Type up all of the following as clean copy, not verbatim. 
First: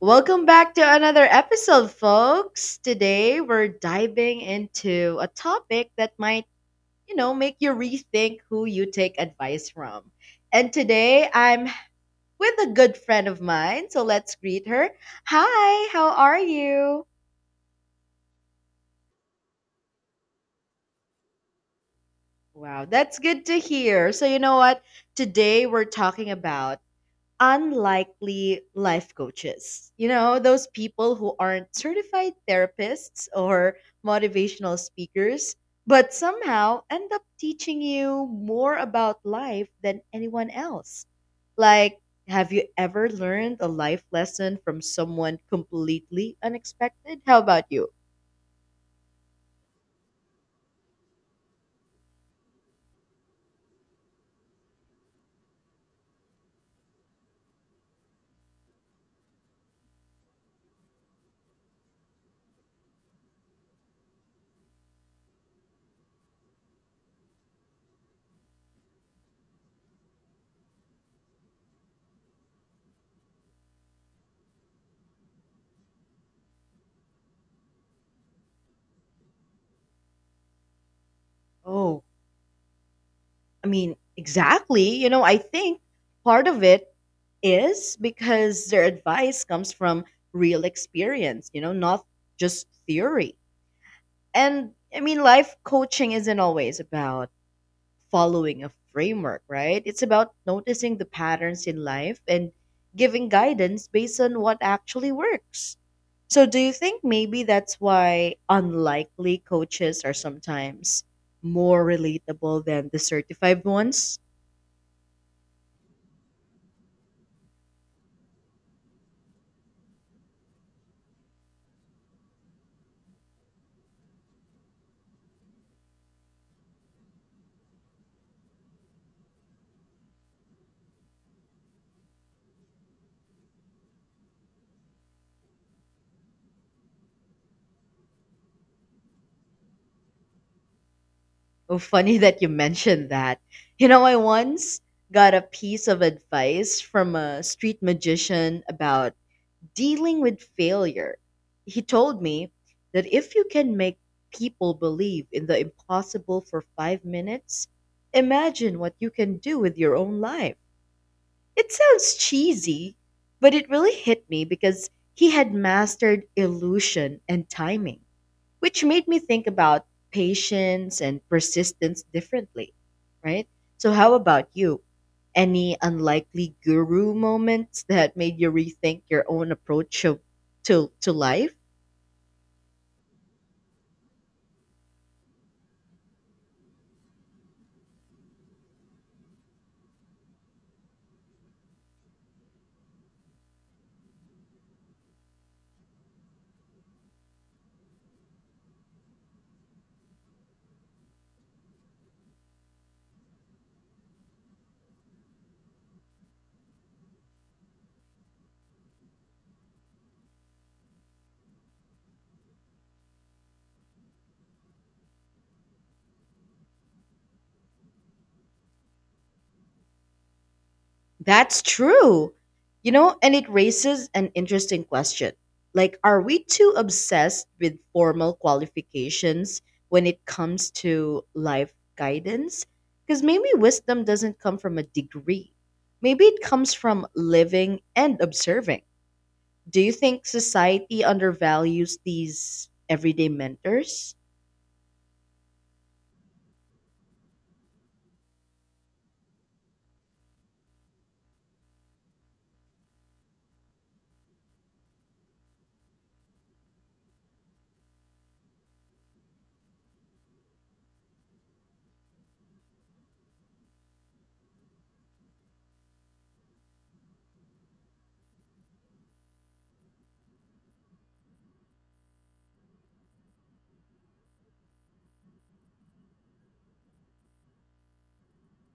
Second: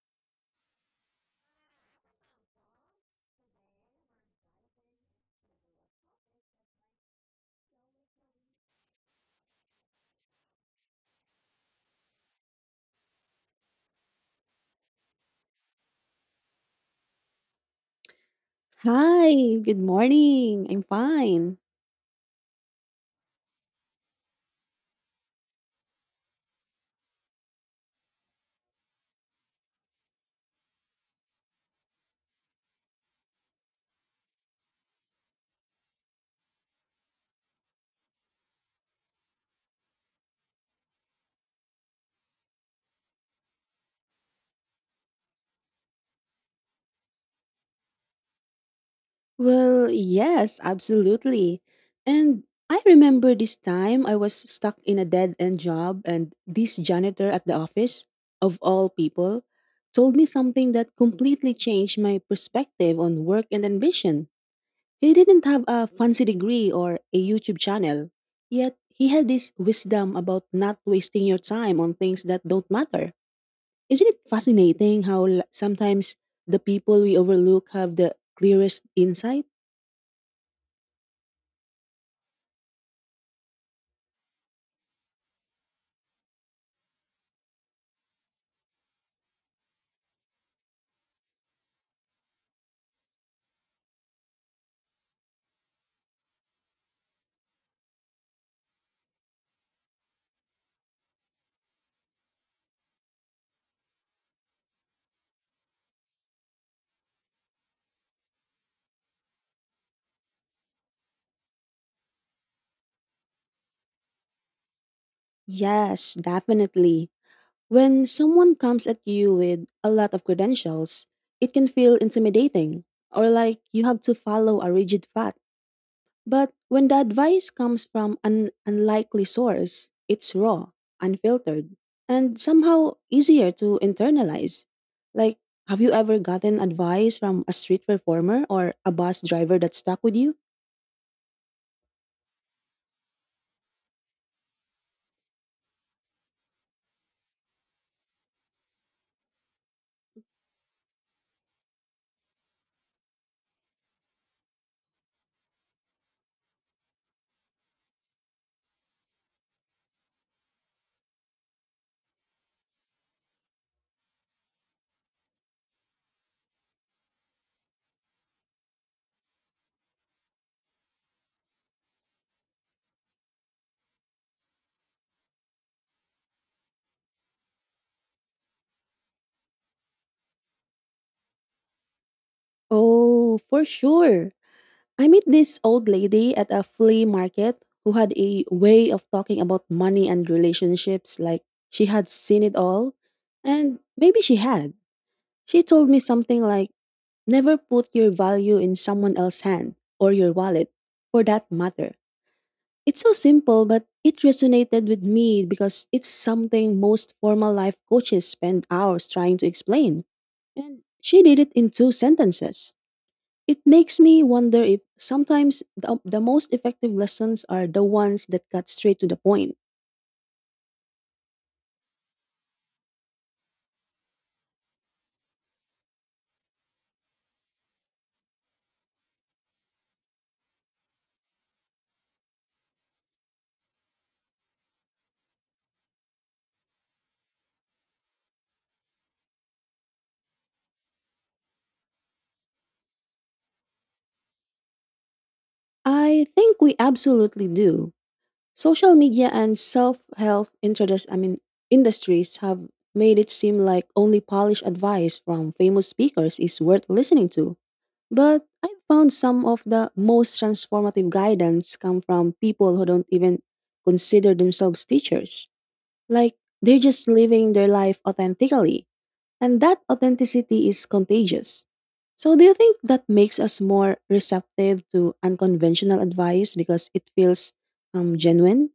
Welcome back to another episode, folks. Today we're diving into a topic that might, make you rethink who you take advice from. And today I'm with a good friend of mine, so let's greet her. Hi, how are you? So, hi, good morning. I'm fine. Wow, that's good to hear. So, you know what? Today we're talking about unlikely life coaches. Those people who aren't certified therapists or motivational speakers, but somehow end up teaching you more about life than anyone else. Like, have you ever learned a life lesson from someone completely unexpected? How about you? Well, yes, absolutely. And I remember this time I was stuck in a dead end job, and this janitor at the office, of all people, told me something that completely changed my perspective on work and ambition. He didn't have a fancy degree or a YouTube channel, yet he had this wisdom about not wasting your time on things that don't matter. Isn't it fascinating how sometimes the people we overlook have the clearest insight? Oh, I mean, exactly. I think part of it is because their advice comes from real experience, not just theory. And I mean, life coaching isn't always about following a framework, right? It's about noticing the patterns in life and giving guidance based on what actually works. So, do you think maybe that's why unlikely coaches are sometimes more relatable than the certified ones? Yes, definitely. When someone comes at you with a lot of credentials, it can feel intimidating or like you have to follow a rigid path. But when the advice comes from an unlikely source, it's raw, unfiltered, and somehow easier to internalize. Like, have you ever gotten advice from a street performer or a bus driver that stuck with you? Oh, funny that you mentioned that. I once got a piece of advice from a street magician about dealing with failure. He told me that if you can make people believe in the impossible for 5 minutes, imagine what you can do with your own life. It sounds cheesy, but it really hit me because he had mastered illusion and timing which made me think about patience and persistence differently, right? So, how about you? Any unlikely guru moments that made you rethink your own approach to life? Oh, for sure. I met this old lady at a flea market who had a way of talking about money and relationships like she had seen it all. And maybe she had. She told me something like, never put your value in someone else's hand or your wallet for that matter. It's so simple, but it resonated with me because it's something most formal life coaches spend hours trying to explain. And she did it in two sentences. It makes me wonder if sometimes the most effective lessons are the ones that cut straight to the point. That's true. And it raises an interesting question. Are we too obsessed with formal qualifications when it comes to life guidance? Because maybe wisdom doesn't come from a degree, maybe it comes from living and observing. Do you think society undervalues these everyday mentors? I think we absolutely do. Social media and self-help introduce, I mean, industries have made it seem like only polished advice from famous speakers is worth listening to. But I found some of the most transformative guidance come from people who don't even consider themselves teachers. Like they're just living their life authentically. And that authenticity is contagious. So, do you think that makes us more receptive to unconventional advice because it feels genuine?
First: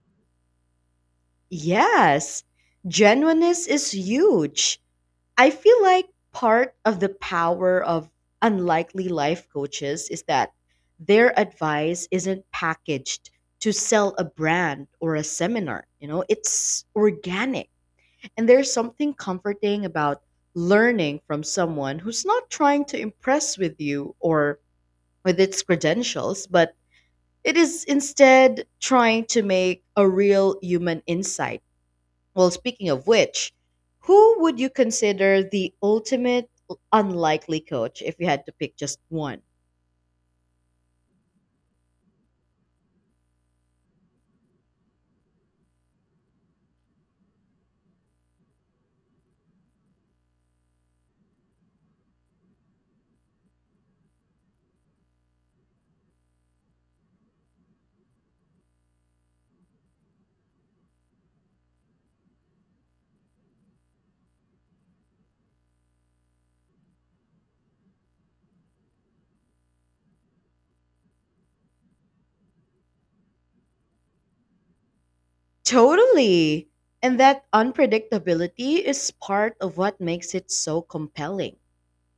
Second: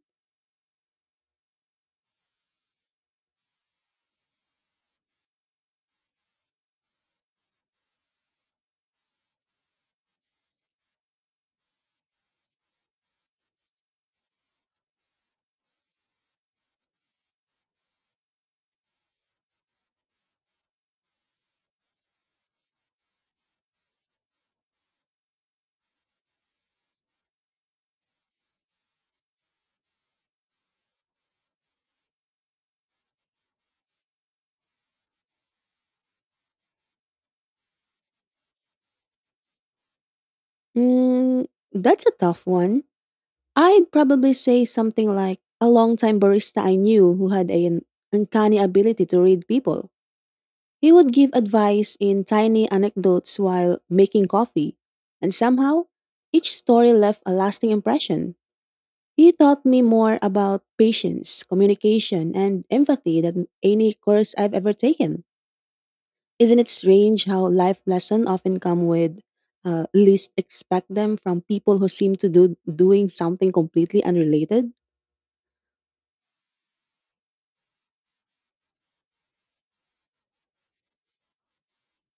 Yes, genuineness is huge. I feel like part of the power of unlikely life coaches is that their advice isn't packaged to sell a brand or a seminar. It's organic. And there's something comforting about learning from someone who's not trying to impress with you or with its credentials, but it is instead trying to make a real human insight. Well, speaking of which, who would you consider the ultimate unlikely coach if you had to pick just one? Mm, that's a tough one. I'd probably say something like a longtime barista I knew who had an uncanny ability to read people. He would give advice in tiny anecdotes while making coffee, and somehow, each story left a lasting impression. He taught me more about patience, communication, and empathy than any course I've ever taken. Isn't it strange how life lessons often come with least expect them from people who seem to do doing something completely unrelated? Totally. And that unpredictability is part of what makes it so compelling.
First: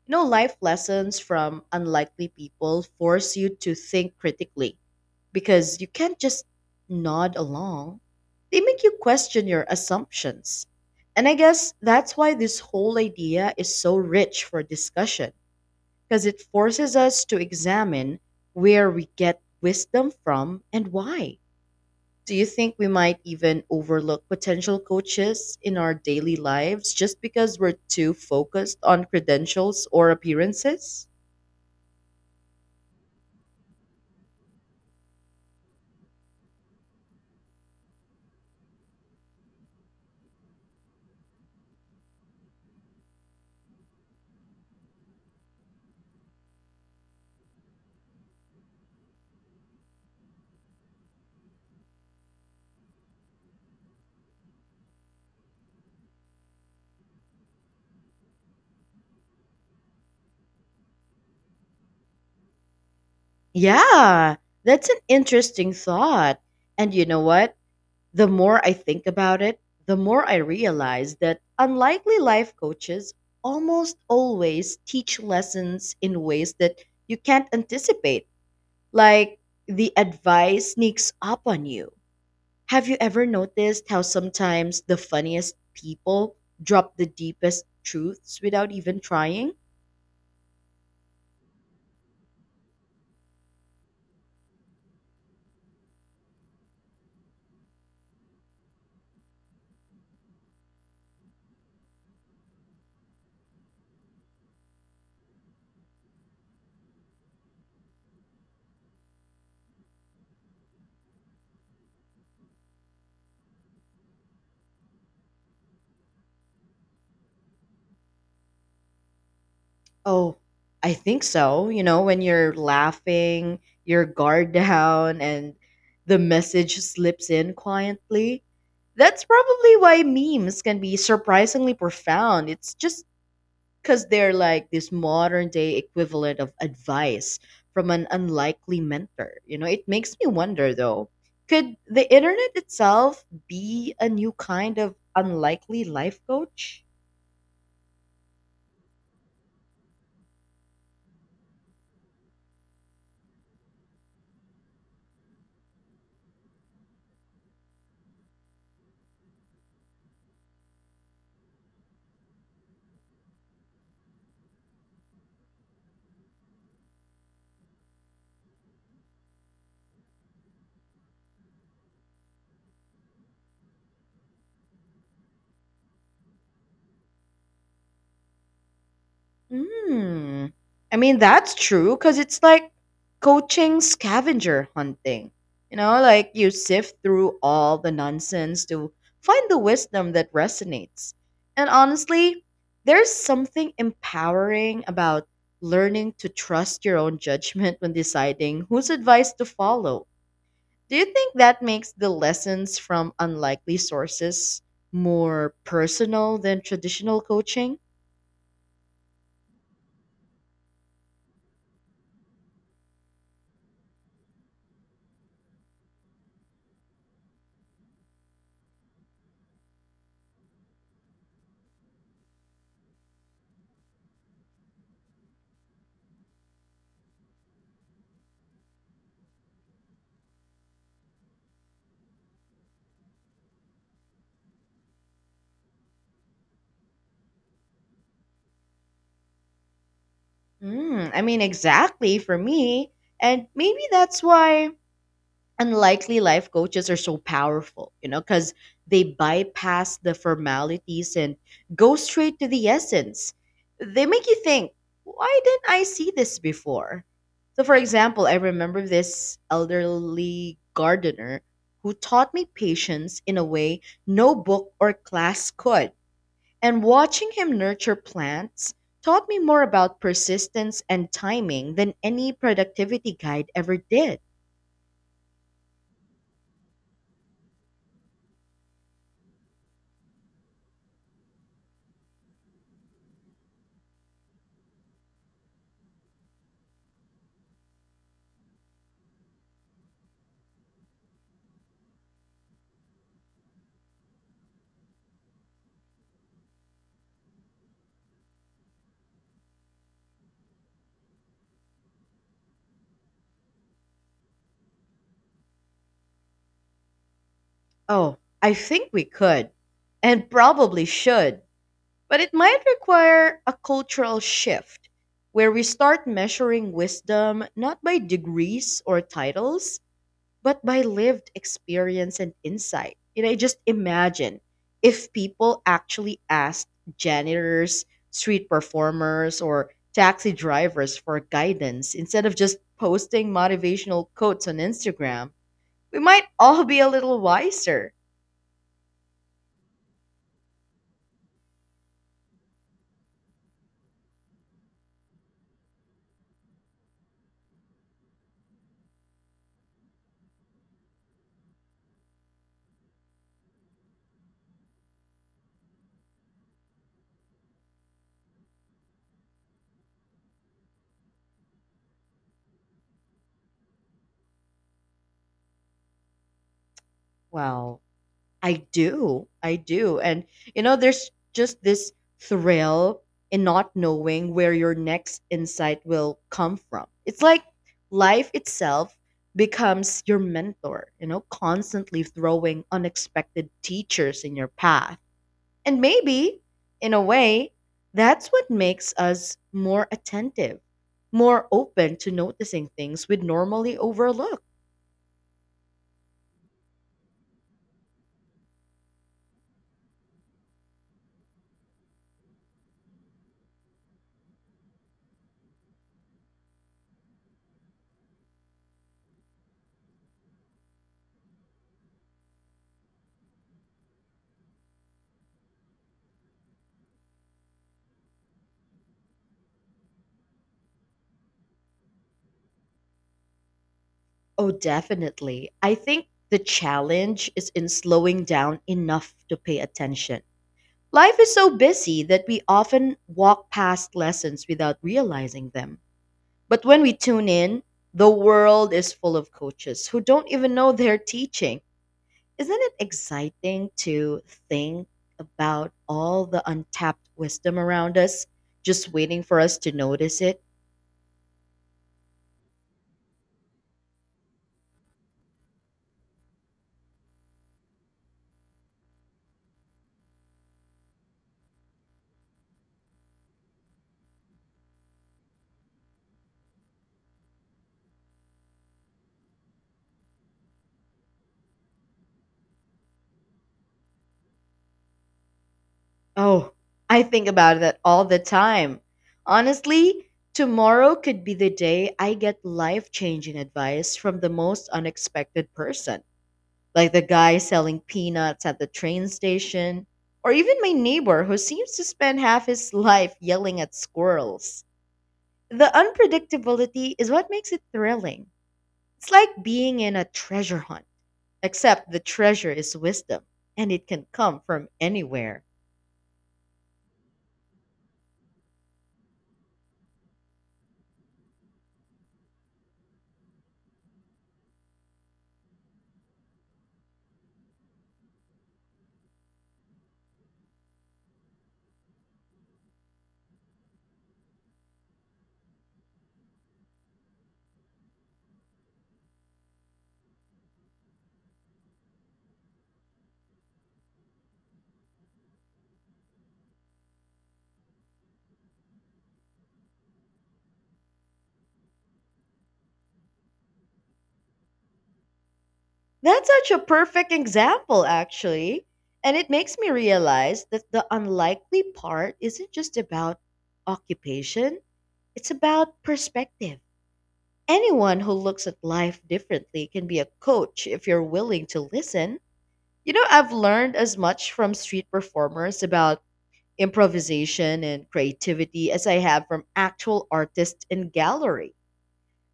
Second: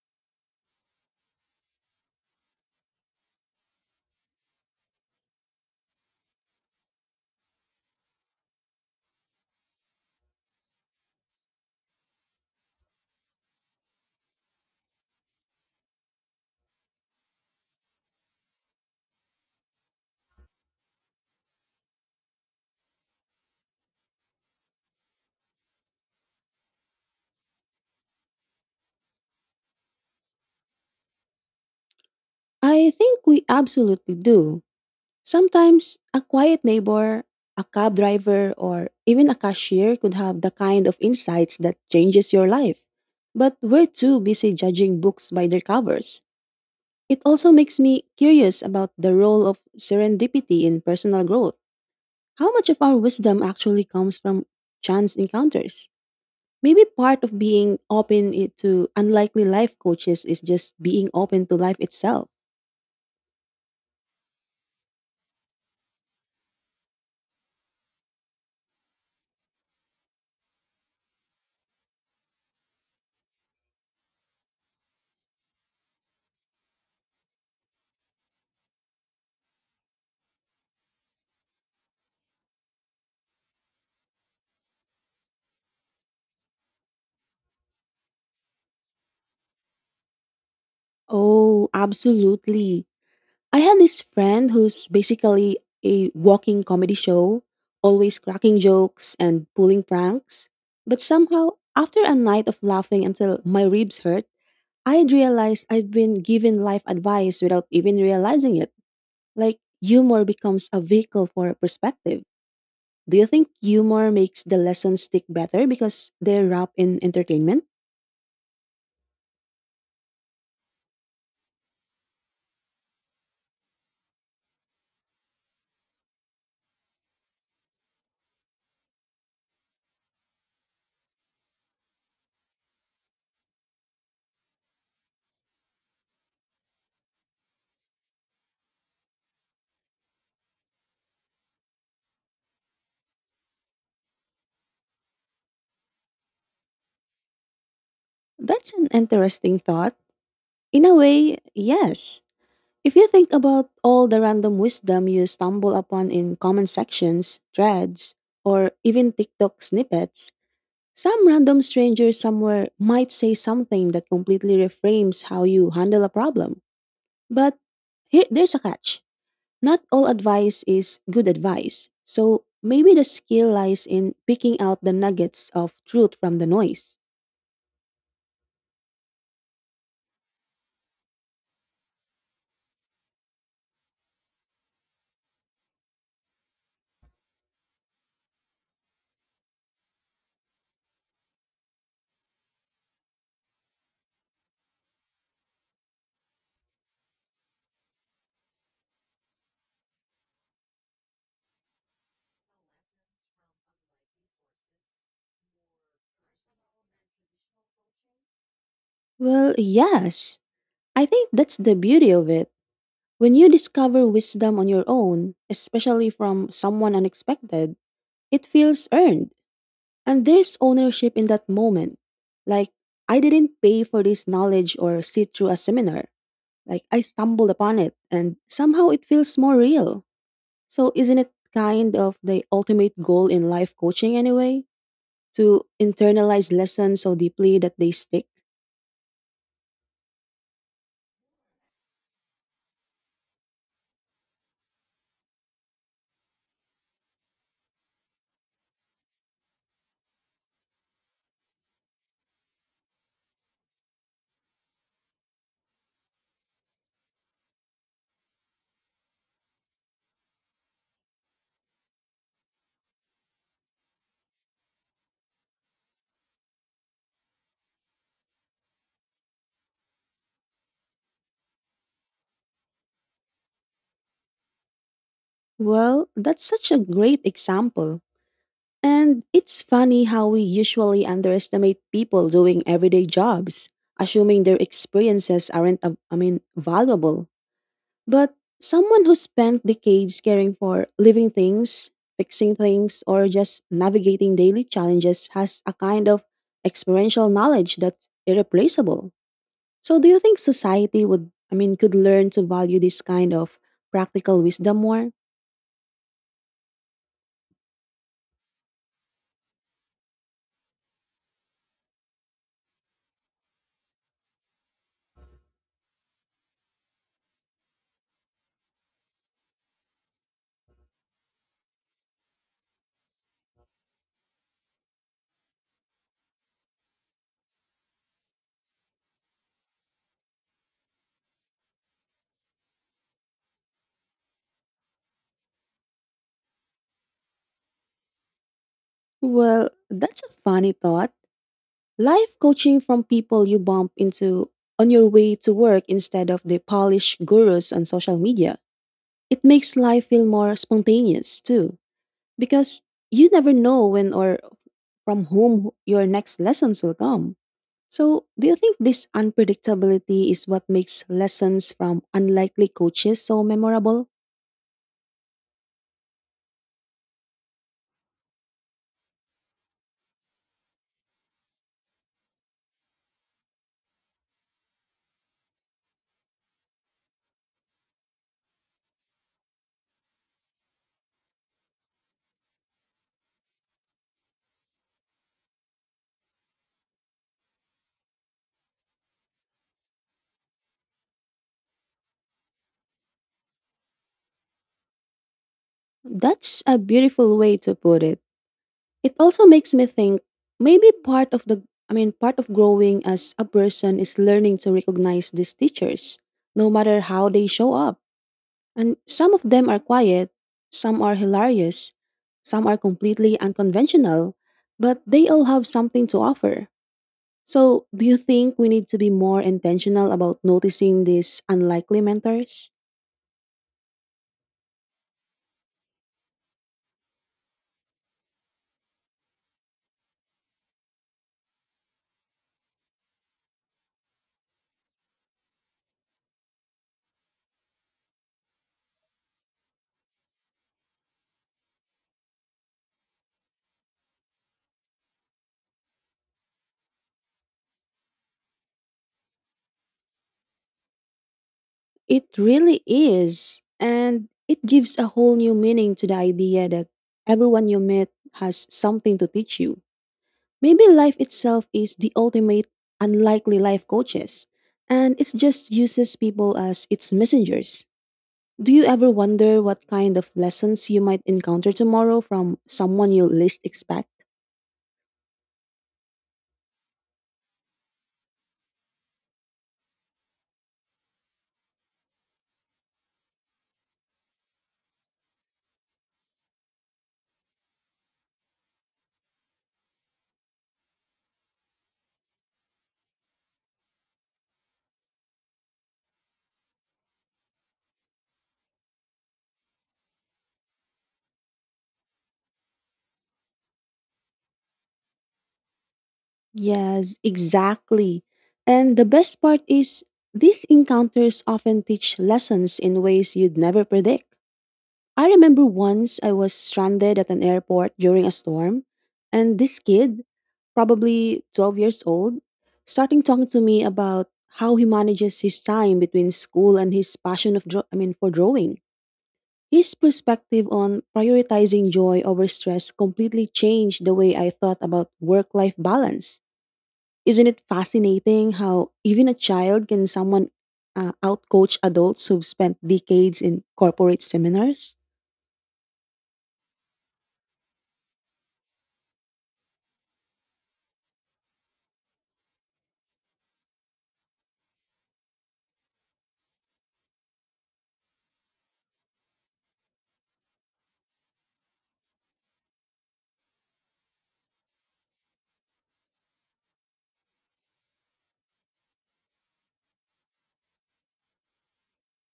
Life lessons from unlikely people force you to think critically because you can't just nod along. They make you question your assumptions. And I guess that's why this whole idea is so rich for discussion because it forces us to examine where we get wisdom from and why. Do you think we might even overlook potential coaches in our daily lives just because we're too focused on credentials or appearances? I think we absolutely do. Sometimes a quiet neighbor, a cab driver, or even a cashier could have the kind of insights that changes your life. But we're too busy judging books by their covers. It also makes me curious about the role of serendipity in personal growth. How much of our wisdom actually comes from chance encounters? Maybe part of being open to unlikely life coaches is just being open to life itself. Yeah, that's an interesting thought. And you know what? The more I think about it, the more I realize that unlikely life coaches almost always teach lessons in ways that you can't anticipate. Like the advice sneaks up on you. Have you ever noticed how sometimes the funniest people drop the deepest truths without even trying? Oh, absolutely. I had this friend who's basically a walking comedy show, always cracking jokes and pulling pranks. But somehow, after a night of laughing until my ribs hurt, I realized I've been giving life advice without even realizing it. Like, humor becomes a vehicle for perspective. Do you think humor makes the lessons stick better because they're wrapped in entertainment? Oh, I think so. When you're laughing, your guard down, and the message slips in quietly. That's probably why memes can be surprisingly profound. It's just because they're like this modern day equivalent of advice from an unlikely mentor. It makes me wonder though, could the internet itself be a new kind of unlikely life coach? That's an interesting thought. In a way, yes. If you think about all the random wisdom you stumble upon in comment sections, threads, or even TikTok snippets, some random stranger somewhere might say something that completely reframes how you handle a problem. But there's a catch. Not all advice is good advice. So maybe the skill lies in picking out the nuggets of truth from the noise. Hmm. I mean, that's true because it's like coaching scavenger hunting. Like you sift through all the nonsense to find the wisdom that resonates. And honestly, there's something empowering about learning to trust your own judgment when deciding whose advice to follow. Do you think that makes the lessons from unlikely sources more personal than traditional coaching? Well, yes. I think that's the beauty of it. When you discover wisdom on your own, especially from someone unexpected, it feels earned. And there's ownership in that moment. Like, I didn't pay for this knowledge or sit through a seminar. Like, I stumbled upon it, and somehow it feels more real. So, isn't it kind of the ultimate goal in life coaching anyway? To internalize lessons so deeply that they stick? Mm, I mean, exactly for me. And maybe that's why unlikely life coaches are so powerful, because they bypass the formalities and go straight to the essence. They make you think, why didn't I see this before? So, for example, I remember this elderly gardener who taught me patience in a way no book or class could, and watching him nurture plants taught me more about persistence and timing than any productivity guide ever did. Well, that's such a great example. And it's funny how we usually underestimate people doing everyday jobs, assuming their experiences aren't, I mean, valuable. But someone who spent decades caring for living things, fixing things, or just navigating daily challenges has a kind of experiential knowledge that's irreplaceable. So, do you think society would, I mean, could learn to value this kind of practical wisdom more? Oh, I think we could, and probably should, but it might require a cultural shift where we start measuring wisdom not by degrees or titles, but by lived experience and insight. I just imagine if people actually asked janitors, street performers, or taxi drivers for guidance instead of just posting motivational quotes on Instagram, we might all be a little wiser. Well, that's a funny thought. Life coaching from people you bump into on your way to work instead of the polished gurus on social media. It makes life feel more spontaneous, too, because you never know when or from whom your next lessons will come. So, do you think this unpredictability is what makes lessons from unlikely coaches so memorable? Wow. I do. I do. And there's just this thrill in not knowing where your next insight will come from. It's like life itself becomes your mentor, constantly throwing unexpected teachers in your path. And maybe, in a way, that's what makes us more attentive, more open to noticing things we'd normally overlook. That's a beautiful way to put it. It also makes me think maybe part of the I mean part of growing as a person is learning to recognize these teachers no matter how they show up. And some of them are quiet, some are hilarious, some are completely unconventional, but they all have something to offer. So, do you think we need to be more intentional about noticing these unlikely mentors? Oh, definitely. I think the challenge is in slowing down enough to pay attention. Life is so busy that we often walk past lessons without realizing them. But when we tune in, the world is full of coaches who don't even know they're teaching. Isn't it exciting to think about all the untapped wisdom around us, just waiting for us to notice it? It really is. And it gives a whole new meaning to the idea that everyone you meet has something to teach you. Maybe life itself is the ultimate unlikely life coaches, and it just uses people as its messengers. Do you ever wonder what kind of lessons you might encounter tomorrow from someone you least expect? Oh, I think about that all the time. Honestly, tomorrow could be the day I get life changing advice from the most unexpected person, like the guy selling peanuts at the train station, or even my neighbor who seems to spend half his life yelling at squirrels. The unpredictability is what makes it thrilling. It's like being in a treasure hunt, except the treasure is wisdom, and it can come from anywhere. Yes, exactly. And the best part is, these encounters often teach lessons in ways you'd never predict. I remember once I was stranded at an airport during a storm, and this kid, probably 12 years old, starting talking to me about how he manages his time between school and his passion of I mean for drawing. His perspective on prioritizing joy over stress completely changed the way I thought about work life balance. Isn't it fascinating how even a child can someone outcoach adults who've spent decades in corporate seminars? That's such a perfect example, actually. And it makes me realize that the unlikely part isn't just about occupation, it's about perspective. Anyone who looks at life differently can be a coach if you're willing to listen. I've learned as much from street performers about improvisation and creativity as I have from actual artists in galleries.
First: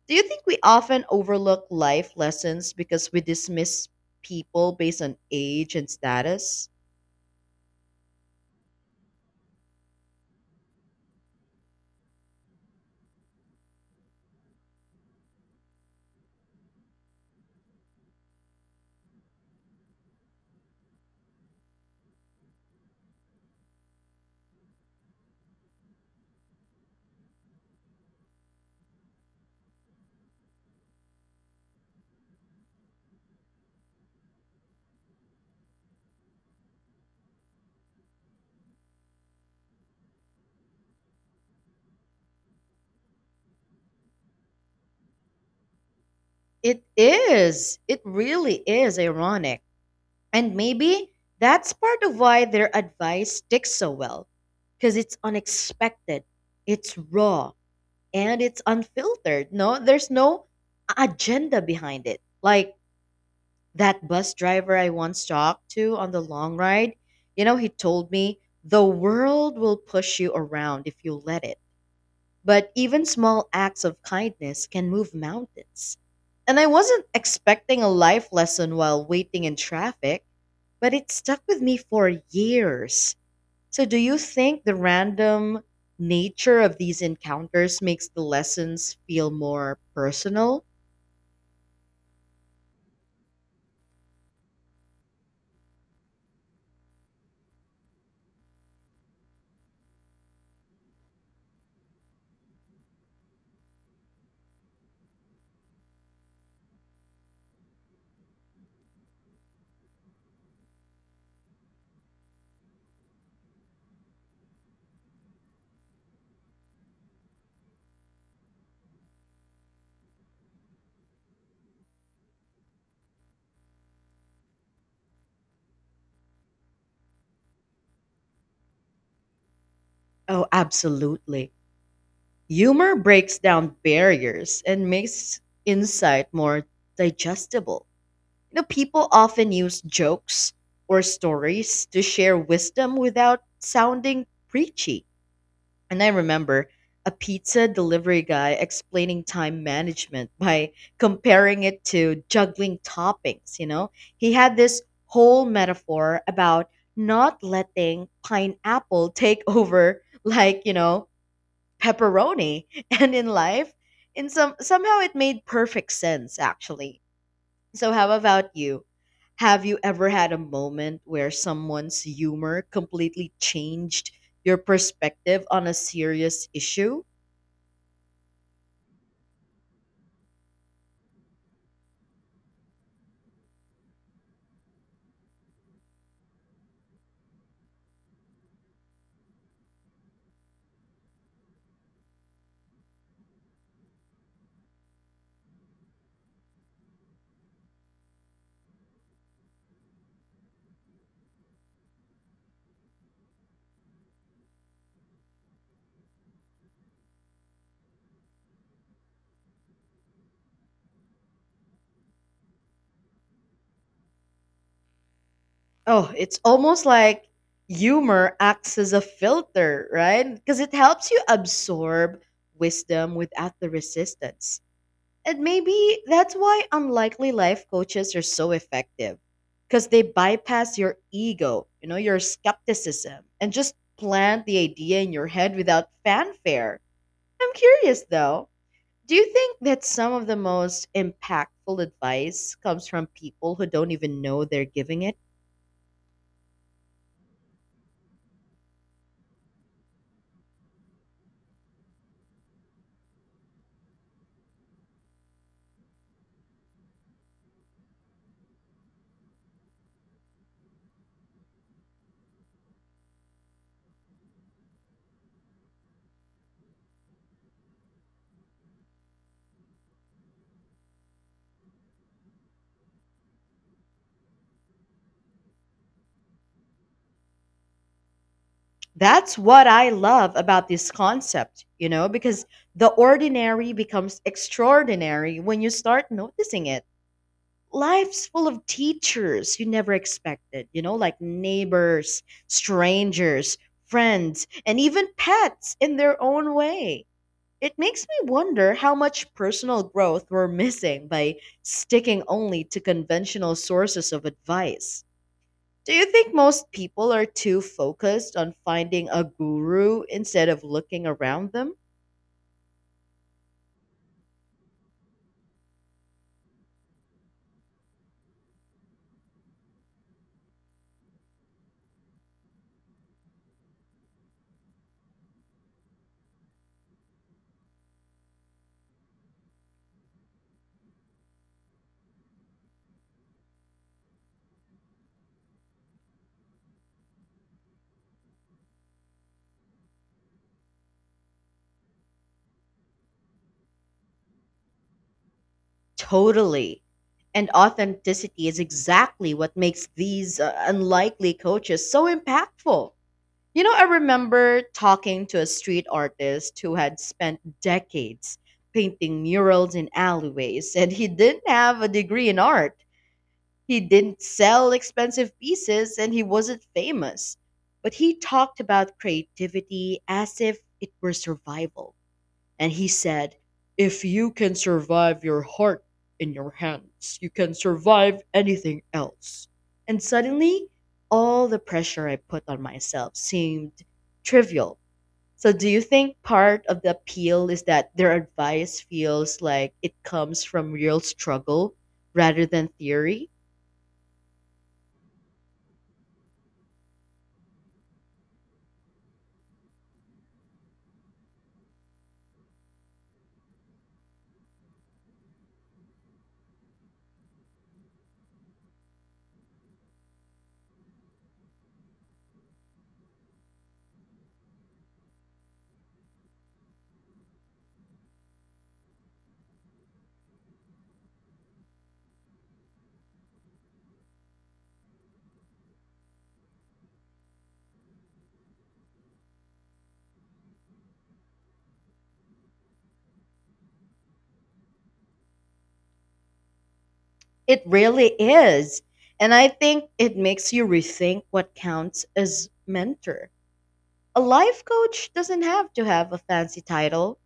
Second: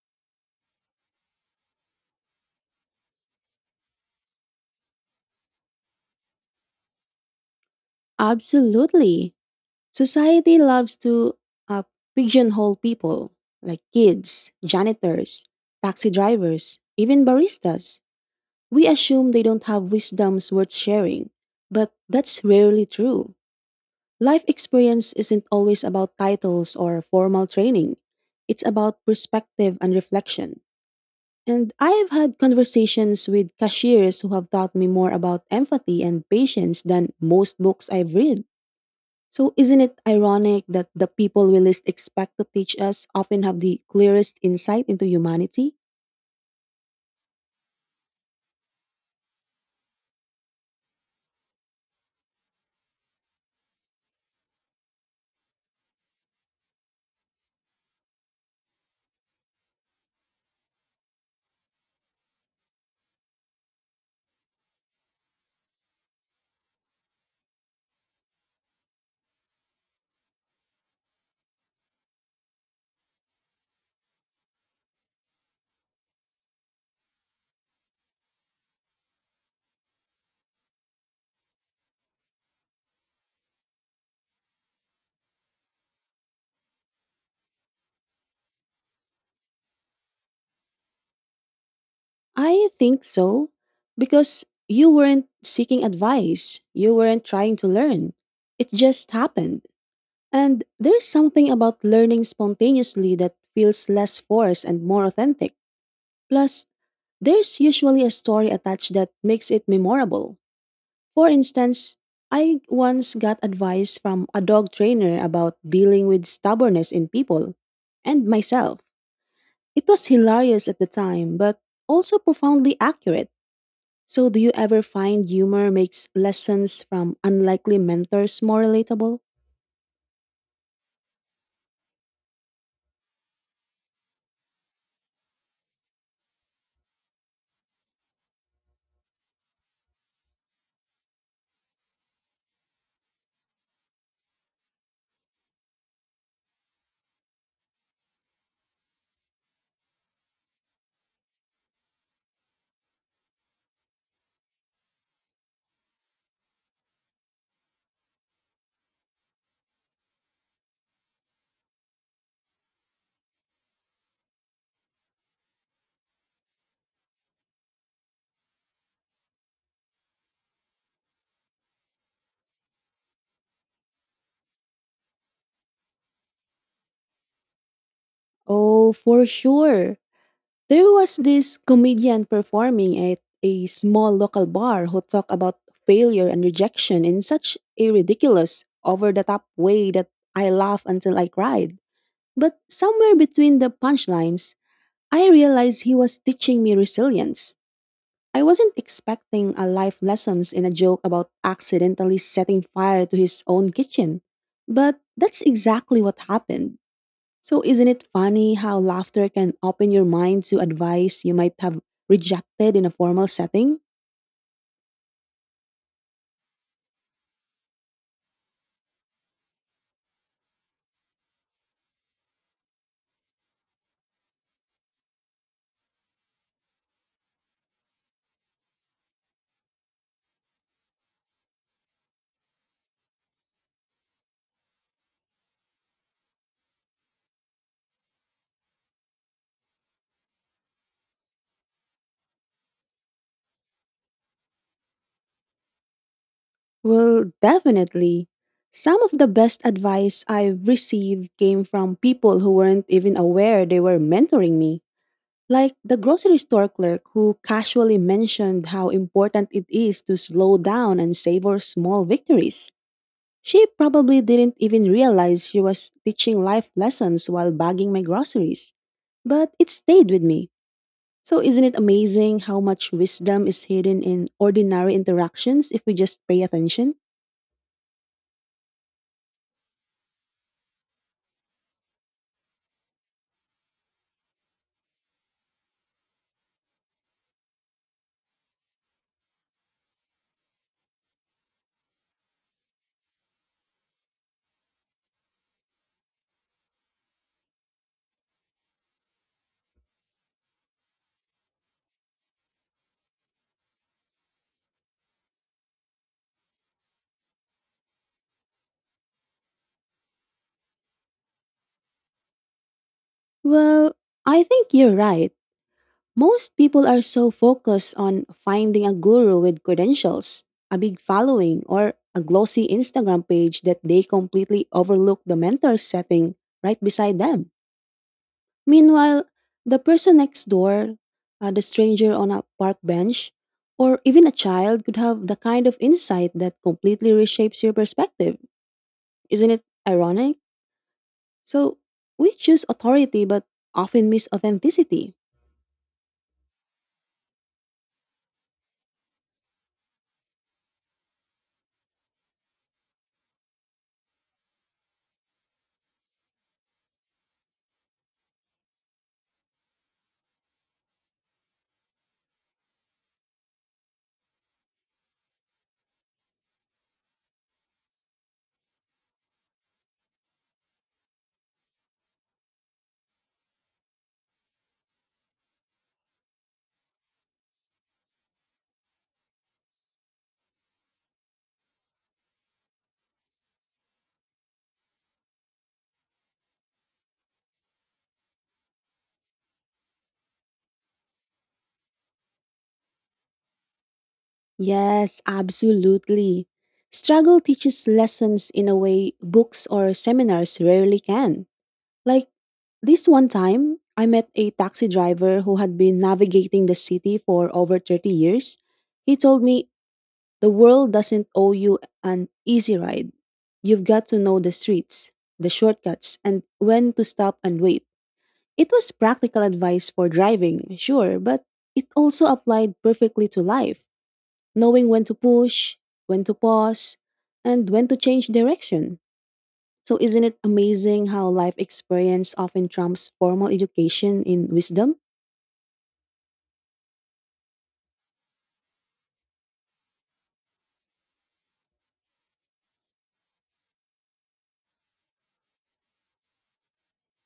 Do you think we often overlook life lessons because we dismiss people based on age and status? Absolutely. Society loves to uh, pigeonhole people like kids, janitors, taxi drivers, even baristas. We assume they don't have wisdoms worth sharing, but that's rarely true. Life experience isn't always about titles or formal training. It's about perspective and reflection. And I have had conversations with cashiers who have taught me more about empathy and patience than most books I've read. So, isn't it ironic that the people we least expect to teach us often have the clearest insight into humanity? It is. It really is ironic. And maybe that's part of why their advice sticks so well because it's unexpected, it's raw, and it's unfiltered. No, there's no agenda behind it. That bus driver I once talked to on the long ride, he told me the world will push you around if you let it. But even small acts of kindness can move mountains. And I wasn't expecting a life lesson while waiting in traffic, but it stuck with me for years. So, do you think the random nature of these encounters makes the lessons feel more personal? I think so, because you weren't seeking advice, you weren't trying to learn. It just happened. And there's something about learning spontaneously that feels less forced and more authentic. Plus, there's usually a story attached that makes it memorable. For instance, I once got advice from a dog trainer about dealing with stubbornness in people and myself. It was hilarious at the time, but also profoundly accurate. So, do you ever find humor makes lessons from unlikely mentors more relatable? Oh, absolutely. Humor breaks down barriers and makes insight more digestible. People often use jokes or stories to share wisdom without sounding preachy. And I remember a pizza delivery guy explaining time management by comparing it to juggling toppings, you know? He had this whole metaphor about not letting pineapple take over pepperoni and in life in some somehow it made perfect sense actually. So how about you, have you ever had a moment where someone's humor completely changed your perspective on a serious issue? Oh, for sure. There was this comedian performing at a small local bar who talked about failure and rejection in such a ridiculous, over the top way that I laughed until I cried. But somewhere between the punchlines, I realized he was teaching me resilience. I wasn't expecting a life lessons in a joke about accidentally setting fire to his own kitchen. But that's exactly what happened. So, isn't it funny how laughter can open your mind to advice you might have rejected in a formal setting? Oh, it's almost like humor acts as a filter, right? Because it helps you absorb wisdom without the resistance. And maybe that's why unlikely life coaches are so effective because they bypass your ego, your skepticism, and just plant the idea in your head without fanfare. I'm curious though, do you think that some of the most impactful advice comes from people who don't even know they're giving it? Well, definitely. Some of the best advice I've received came from people who weren't even aware they were mentoring me. Like the grocery store clerk who casually mentioned how important it is to slow down and savor small victories. She probably didn't even realize she was teaching life lessons while bagging my groceries. But it stayed with me. So, isn't it amazing how much wisdom is hidden in ordinary interactions if we just pay attention? That's what I love about this concept, because the ordinary becomes extraordinary when you start noticing it. Life's full of teachers you never expected, like neighbors, strangers, friends, and even pets in their own way. It makes me wonder how much personal growth we're missing by sticking only to conventional sources of advice. Do you think most people are too focused on finding a guru instead of looking around them? Well, I think you're right. Most people are so focused on finding a guru with credentials, a big following, or a glossy Instagram page that they completely overlook the mentor setting right beside them. Meanwhile, the person next door, the stranger on a park bench, or even a child could have the kind of insight that completely reshapes your perspective. Isn't it ironic? So we choose authority but often miss authenticity. Totally. And authenticity is exactly what makes these unlikely coaches so impactful. I remember talking to a street artist who had spent decades painting murals in alleyways, and he didn't have a degree in art. He didn't sell expensive pieces, and he wasn't famous. But he talked about creativity as if it were survival, and he said, "If you can survive your heart in your hands, you can survive anything else." And suddenly, all the pressure I put on myself seemed trivial. So, do you think part of the appeal is that their advice feels like it comes from real struggle rather than theory? Yes, absolutely. Struggle teaches lessons in a way books or seminars rarely can. Like this one time, I met a taxi driver who had been navigating the city for over 30 years. He told me, the world doesn't owe you an easy ride. You've got to know the streets, the shortcuts, and when to stop and wait. It was practical advice for driving, sure, but it also applied perfectly to life, knowing when to push, when to pause, and when to change direction. So, isn't it amazing how life experience often trumps formal education in wisdom? It really is. And I think it makes you rethink what counts as mentor. A life coach doesn't have to have a fancy title.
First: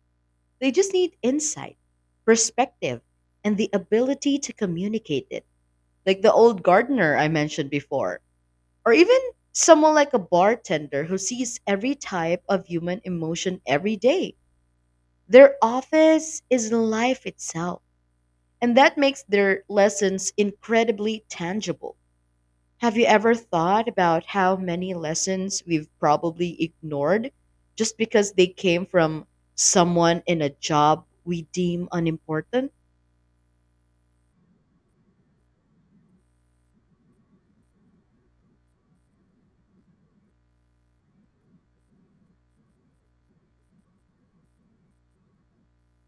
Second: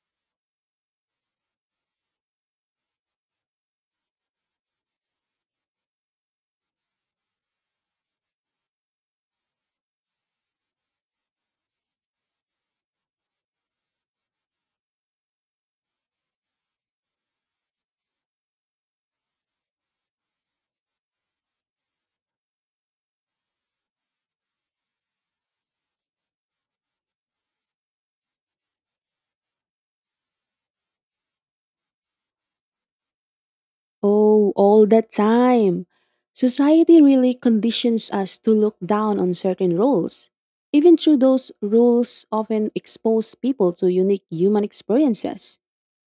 They just need insight, perspective, and the ability to communicate it. Like the old gardener I mentioned before, or even someone like a bartender who sees every type of human emotion every day. Their office is life itself, and that makes their lessons incredibly tangible. Have you ever thought about how many lessons we've probably ignored just because they came from someone in a job we deem unimportant? Oh, all the time. Society really conditions us to look down on certain roles. Even though those rules often expose people to unique human experiences.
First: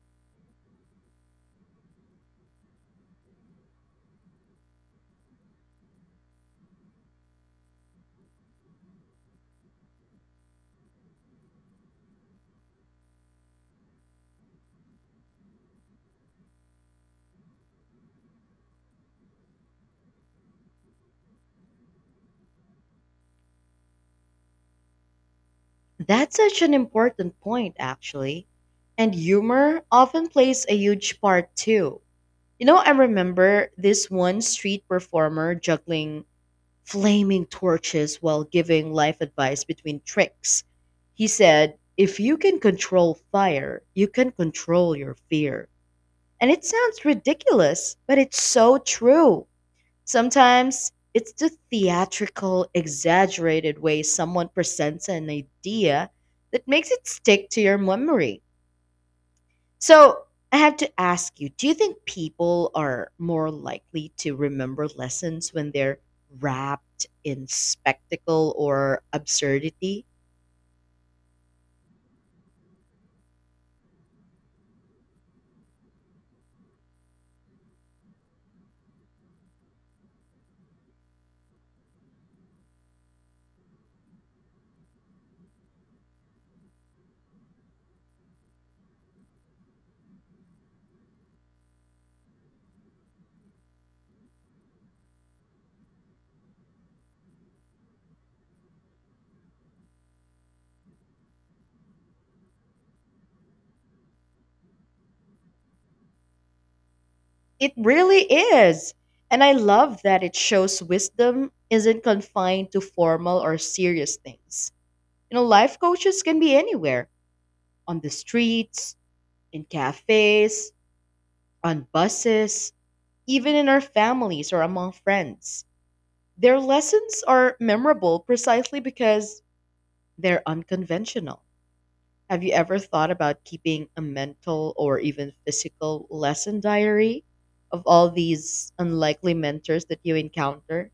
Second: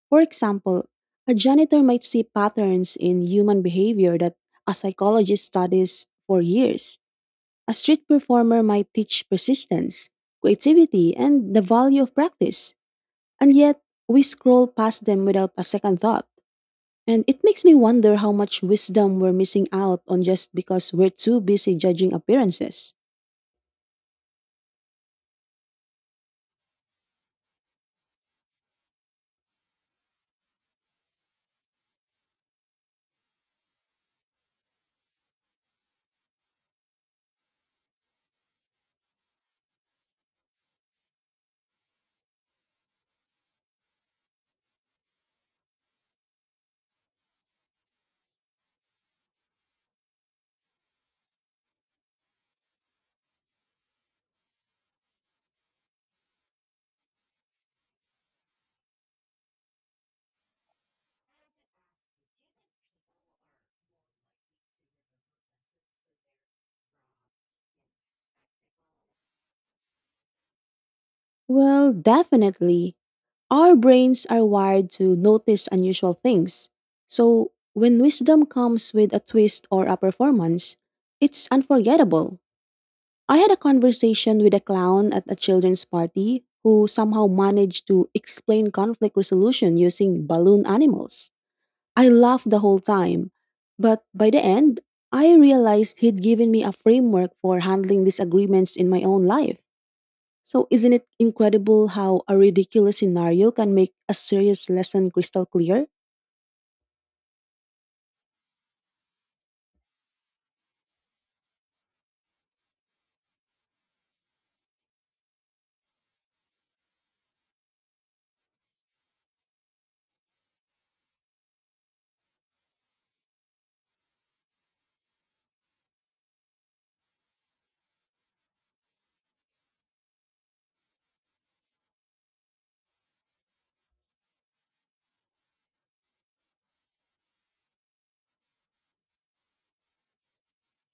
For example, a janitor might see patterns in human behavior that a psychologist studies for years. A street performer might teach persistence, creativity, and the value of practice. And yet, we scroll past them without a second thought. And it makes me wonder how much wisdom we're missing out on just because we're too busy judging appearances. That's such an important point, actually. And humor often plays a huge part too. You know, I remember this one street performer juggling flaming torches while giving life advice between tricks. He said, if you can control fire, you can control your fear. And it sounds ridiculous, but it's so true. Sometimes it's the theatrical, exaggerated way someone presents an idea that makes it stick to your memory. So, I have to ask you, do you think people are more likely to remember lessons when they're wrapped in spectacle or absurdity? Well, definitely. Our brains are wired to notice unusual things. So, when wisdom comes with a twist or a performance, it's unforgettable. I had a conversation with a clown at a children's party who somehow managed to explain conflict resolution using balloon animals. I laughed the whole time, but by the end, I realized he'd given me a framework for handling disagreements in my own life. So, isn't it incredible how a ridiculous scenario can make a serious lesson crystal clear? It really is. And I love that it shows wisdom isn't confined to formal or serious things. You know, life coaches can be anywhere, on the streets, in cafes, on buses, even in our families or among friends. Their lessons are memorable precisely because they're unconventional. Have you ever thought about keeping a mental or even physical lesson diary of all these unlikely mentors that you encounter?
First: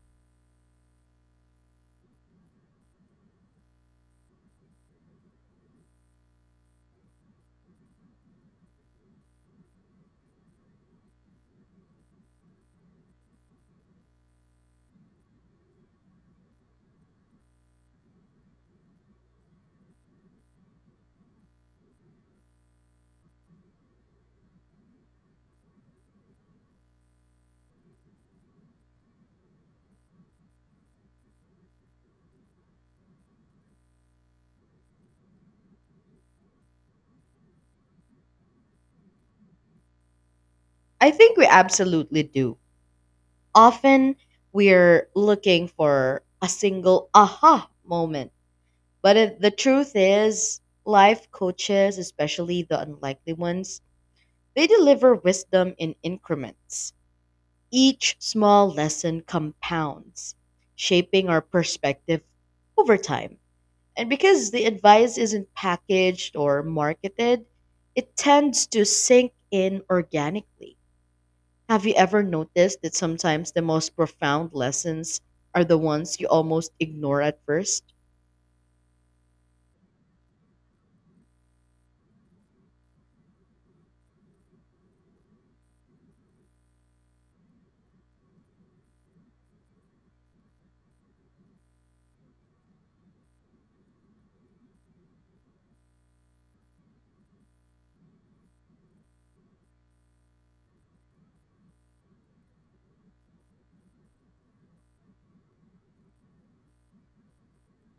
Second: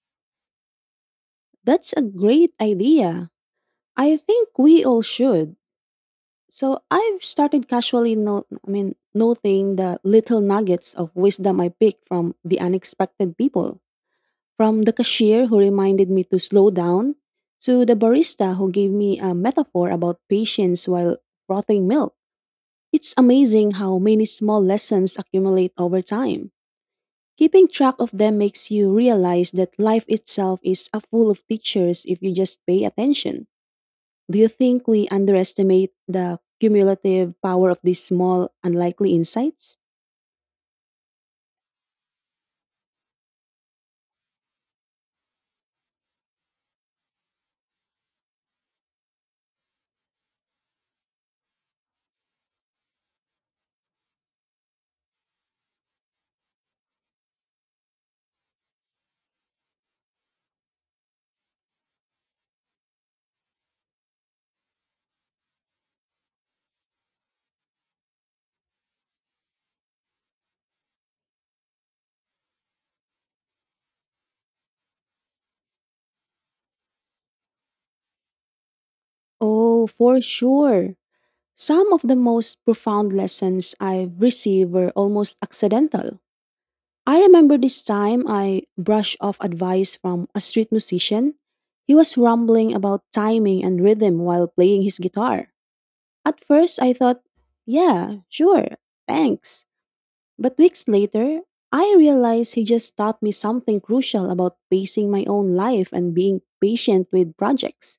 That's a great idea. I think we all should. So, I've started casually noting the little nuggets of wisdom I picked from the unexpected people. From the cashier who reminded me to slow down, to the barista who gave me a metaphor about patience while frothing milk. It's amazing how many small lessons accumulate over time. Keeping track of them makes you realize that life itself is a full of teachers if you just pay attention. Do you think we underestimate the cumulative power of these small, unlikely insights? I think we absolutely do. Often we're looking for a single aha moment. The truth is, life coaches, especially the unlikely ones, they deliver wisdom in increments. Each small lesson compounds, shaping our perspective over time. And because the advice isn't packaged or marketed, it tends to sink in organically. Have you ever noticed that sometimes the most profound lessons are the ones you almost ignore at first? Oh, for sure. Some of the most profound lessons I've received were almost accidental. I remember this time I brushed off advice from a street musician. He was rambling about timing and rhythm while playing his guitar. At first, I thought, yeah, sure, thanks. But weeks later, I realized he just taught me something crucial about pacing my own life and being patient with projects.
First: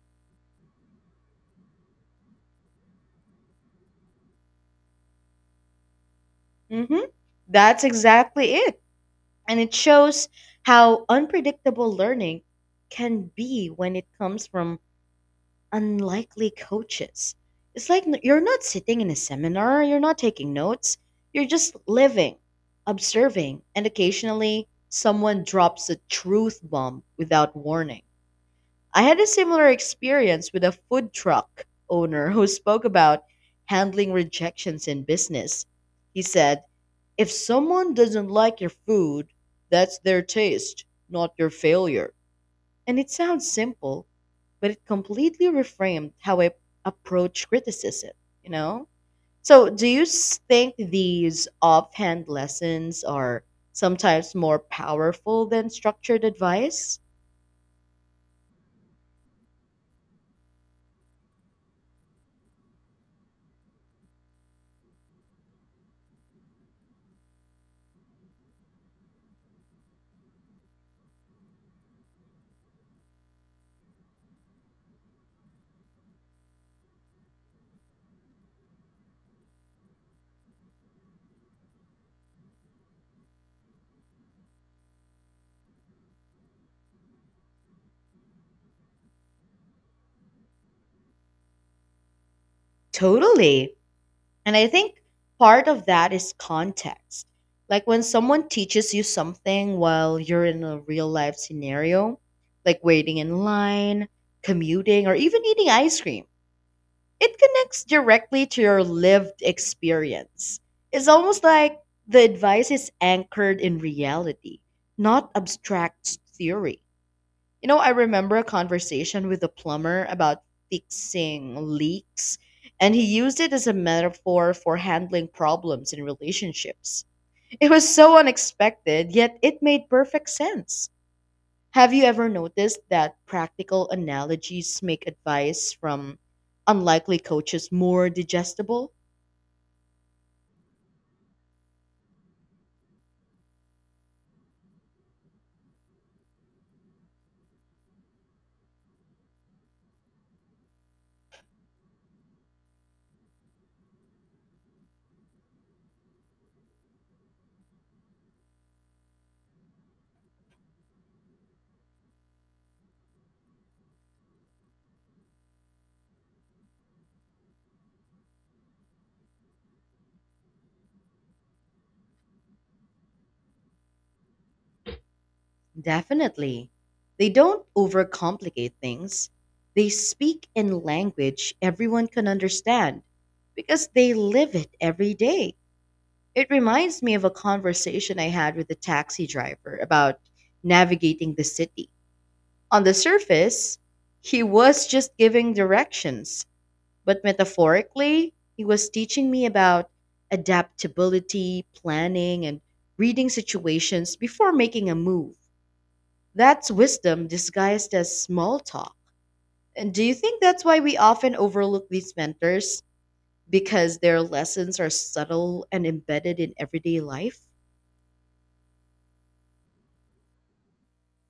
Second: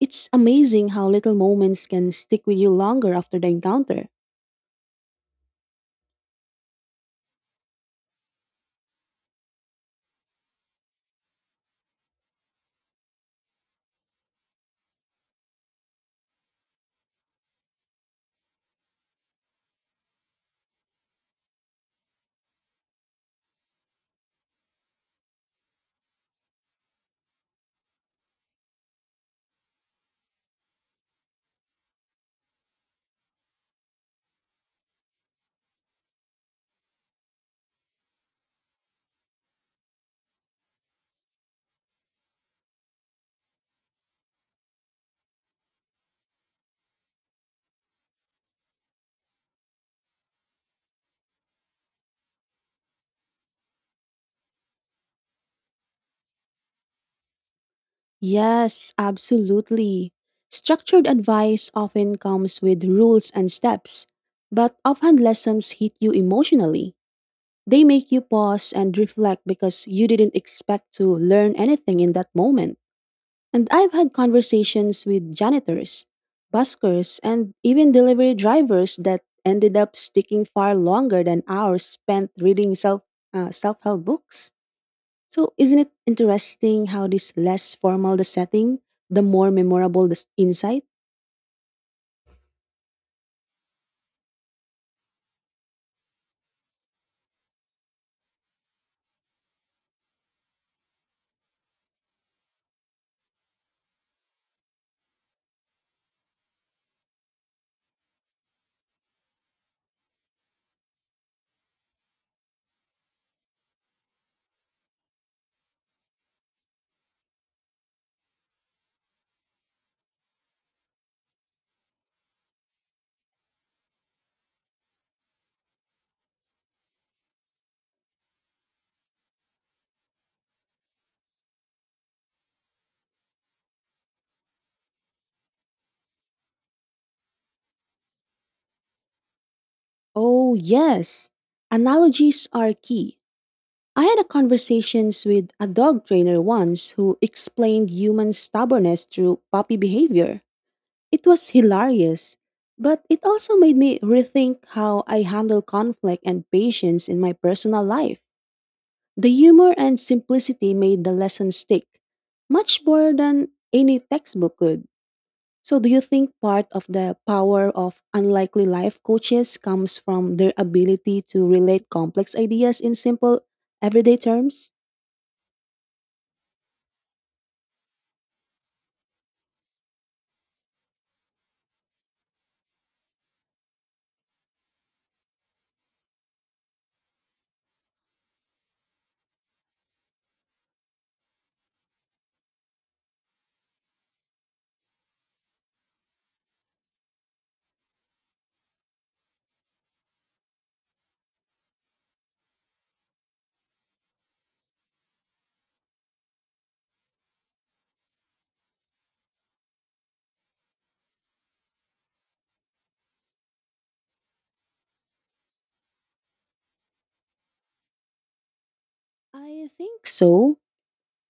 It's amazing how little moments can stick with you longer after the encounter. hmm That's exactly it. And it shows how unpredictable learning can be when it comes from unlikely coaches. It's like you're not sitting in a seminar, you're not taking notes, you're just living, observing, and occasionally someone drops a truth bomb without warning. I had a similar experience with a food truck owner who spoke about handling rejections in business. He said, if someone doesn't like your food, that's their taste, not your failure. And it sounds simple, but it completely reframed how I approach criticism, you know? So, do you think these offhand lessons are sometimes more powerful than structured advice? Yes, absolutely. Structured advice often comes with rules and steps, but offhand lessons hit you emotionally. They make you pause and reflect because you didn't expect to learn anything in that moment. And I've had conversations with janitors, buskers, and even delivery drivers that ended up sticking far longer than hours spent reading self-help books. So isn't it interesting how this less formal the setting, the more memorable the insight? Totally. And I think part of that is context. Like when someone teaches you something while you're in a real life scenario, like waiting in line, commuting, or even eating ice cream, it connects directly to your lived experience. It's almost like the advice is anchored in reality, not abstract theory. You know, I remember a conversation with a plumber about fixing leaks, and he used it as a metaphor for handling problems in relationships. It was so unexpected, yet it made perfect sense. Have you ever noticed that practical analogies make advice from unlikely coaches more digestible? Oh, yes. Analogies are key. I had a conversations with a dog trainer once who explained human stubbornness through puppy behavior. It was hilarious, but it also made me rethink how I handle conflict and patience in my personal life. The humor and simplicity made the lesson stick, much more than any textbook could. So, do you think part of the power of unlikely life coaches comes from their ability to relate complex ideas in simple, everyday terms? Definitely. They don't overcomplicate things. They speak in language everyone can understand because they live it every day. It reminds me of a conversation I had with a taxi driver about navigating the city. On the surface, he was just giving directions, but metaphorically, he was teaching me about adaptability, planning, and reading situations before making a move. That's wisdom disguised as small talk. And do you think that's why we often overlook these mentors? Because their lessons are subtle and embedded in everyday life? I think so.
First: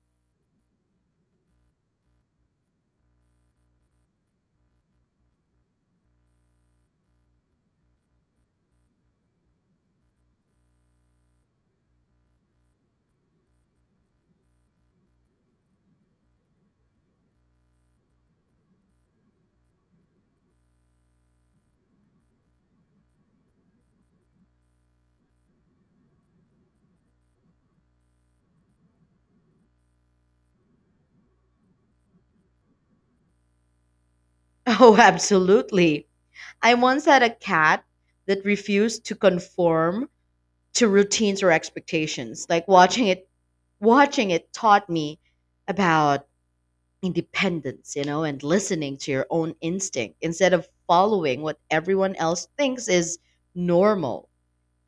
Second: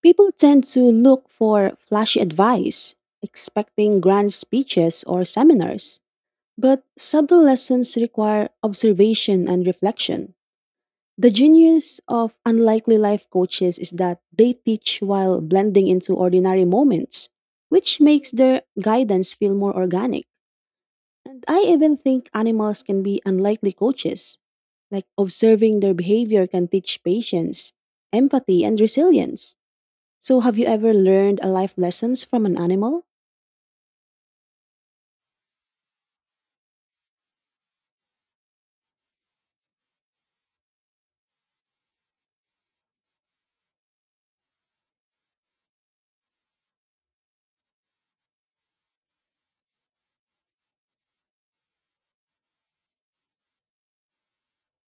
People tend to look for flashy advice, expecting grand speeches or seminars. But subtle lessons require observation and reflection. The genius of unlikely life coaches is that they teach while blending into ordinary moments, which makes their guidance feel more organic. And I even think animals can be unlikely coaches. Like observing their behavior can teach patience, empathy, and resilience. So, have you ever learned a life lessons from an animal? Oh, absolutely. I once had a cat that refused to conform to routines or expectations. Like watching it taught me about independence, you know, and listening to your own instinct instead of following what everyone else thinks is normal.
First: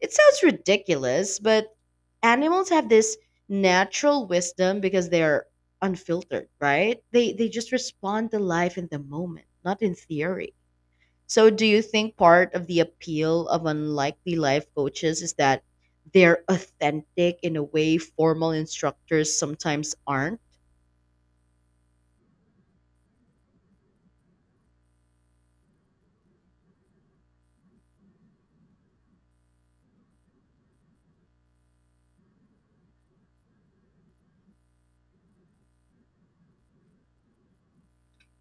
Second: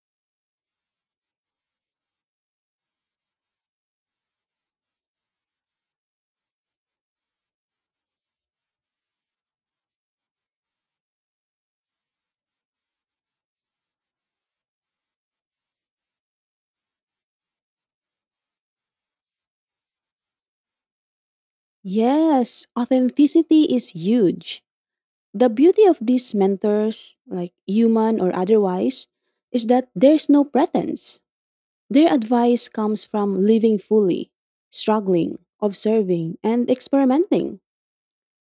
It sounds ridiculous, but animals have this natural wisdom because they're unfiltered, right? They just respond to life in the moment, not in theory. So do you think part of the appeal of unlikely life coaches is that they're authentic in a way formal instructors sometimes aren't? Yes, authenticity is huge. The beauty of these mentors, like human or otherwise, is that there's no pretense. Their advice comes from living fully, struggling, observing, and experimenting.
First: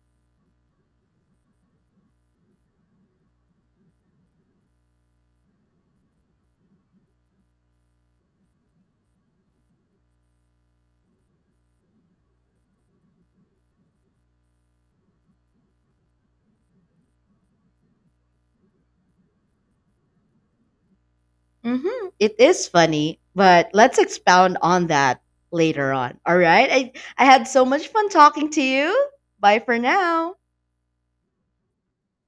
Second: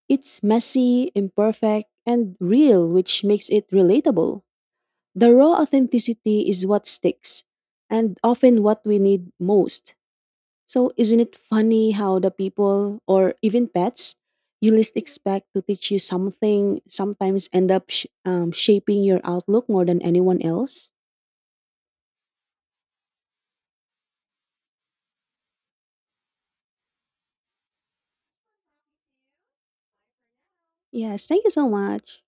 It's messy, imperfect, and real, which makes it relatable. The raw authenticity is what sticks, and often what we need most. So, isn't it funny how the people or even pets you least expect to teach you something sometimes end up shaping your outlook more than anyone else? Mhm. It is funny, but let's expound on that later on, all right? I had so much fun talking to you. Bye for now. Yes, thank you so much.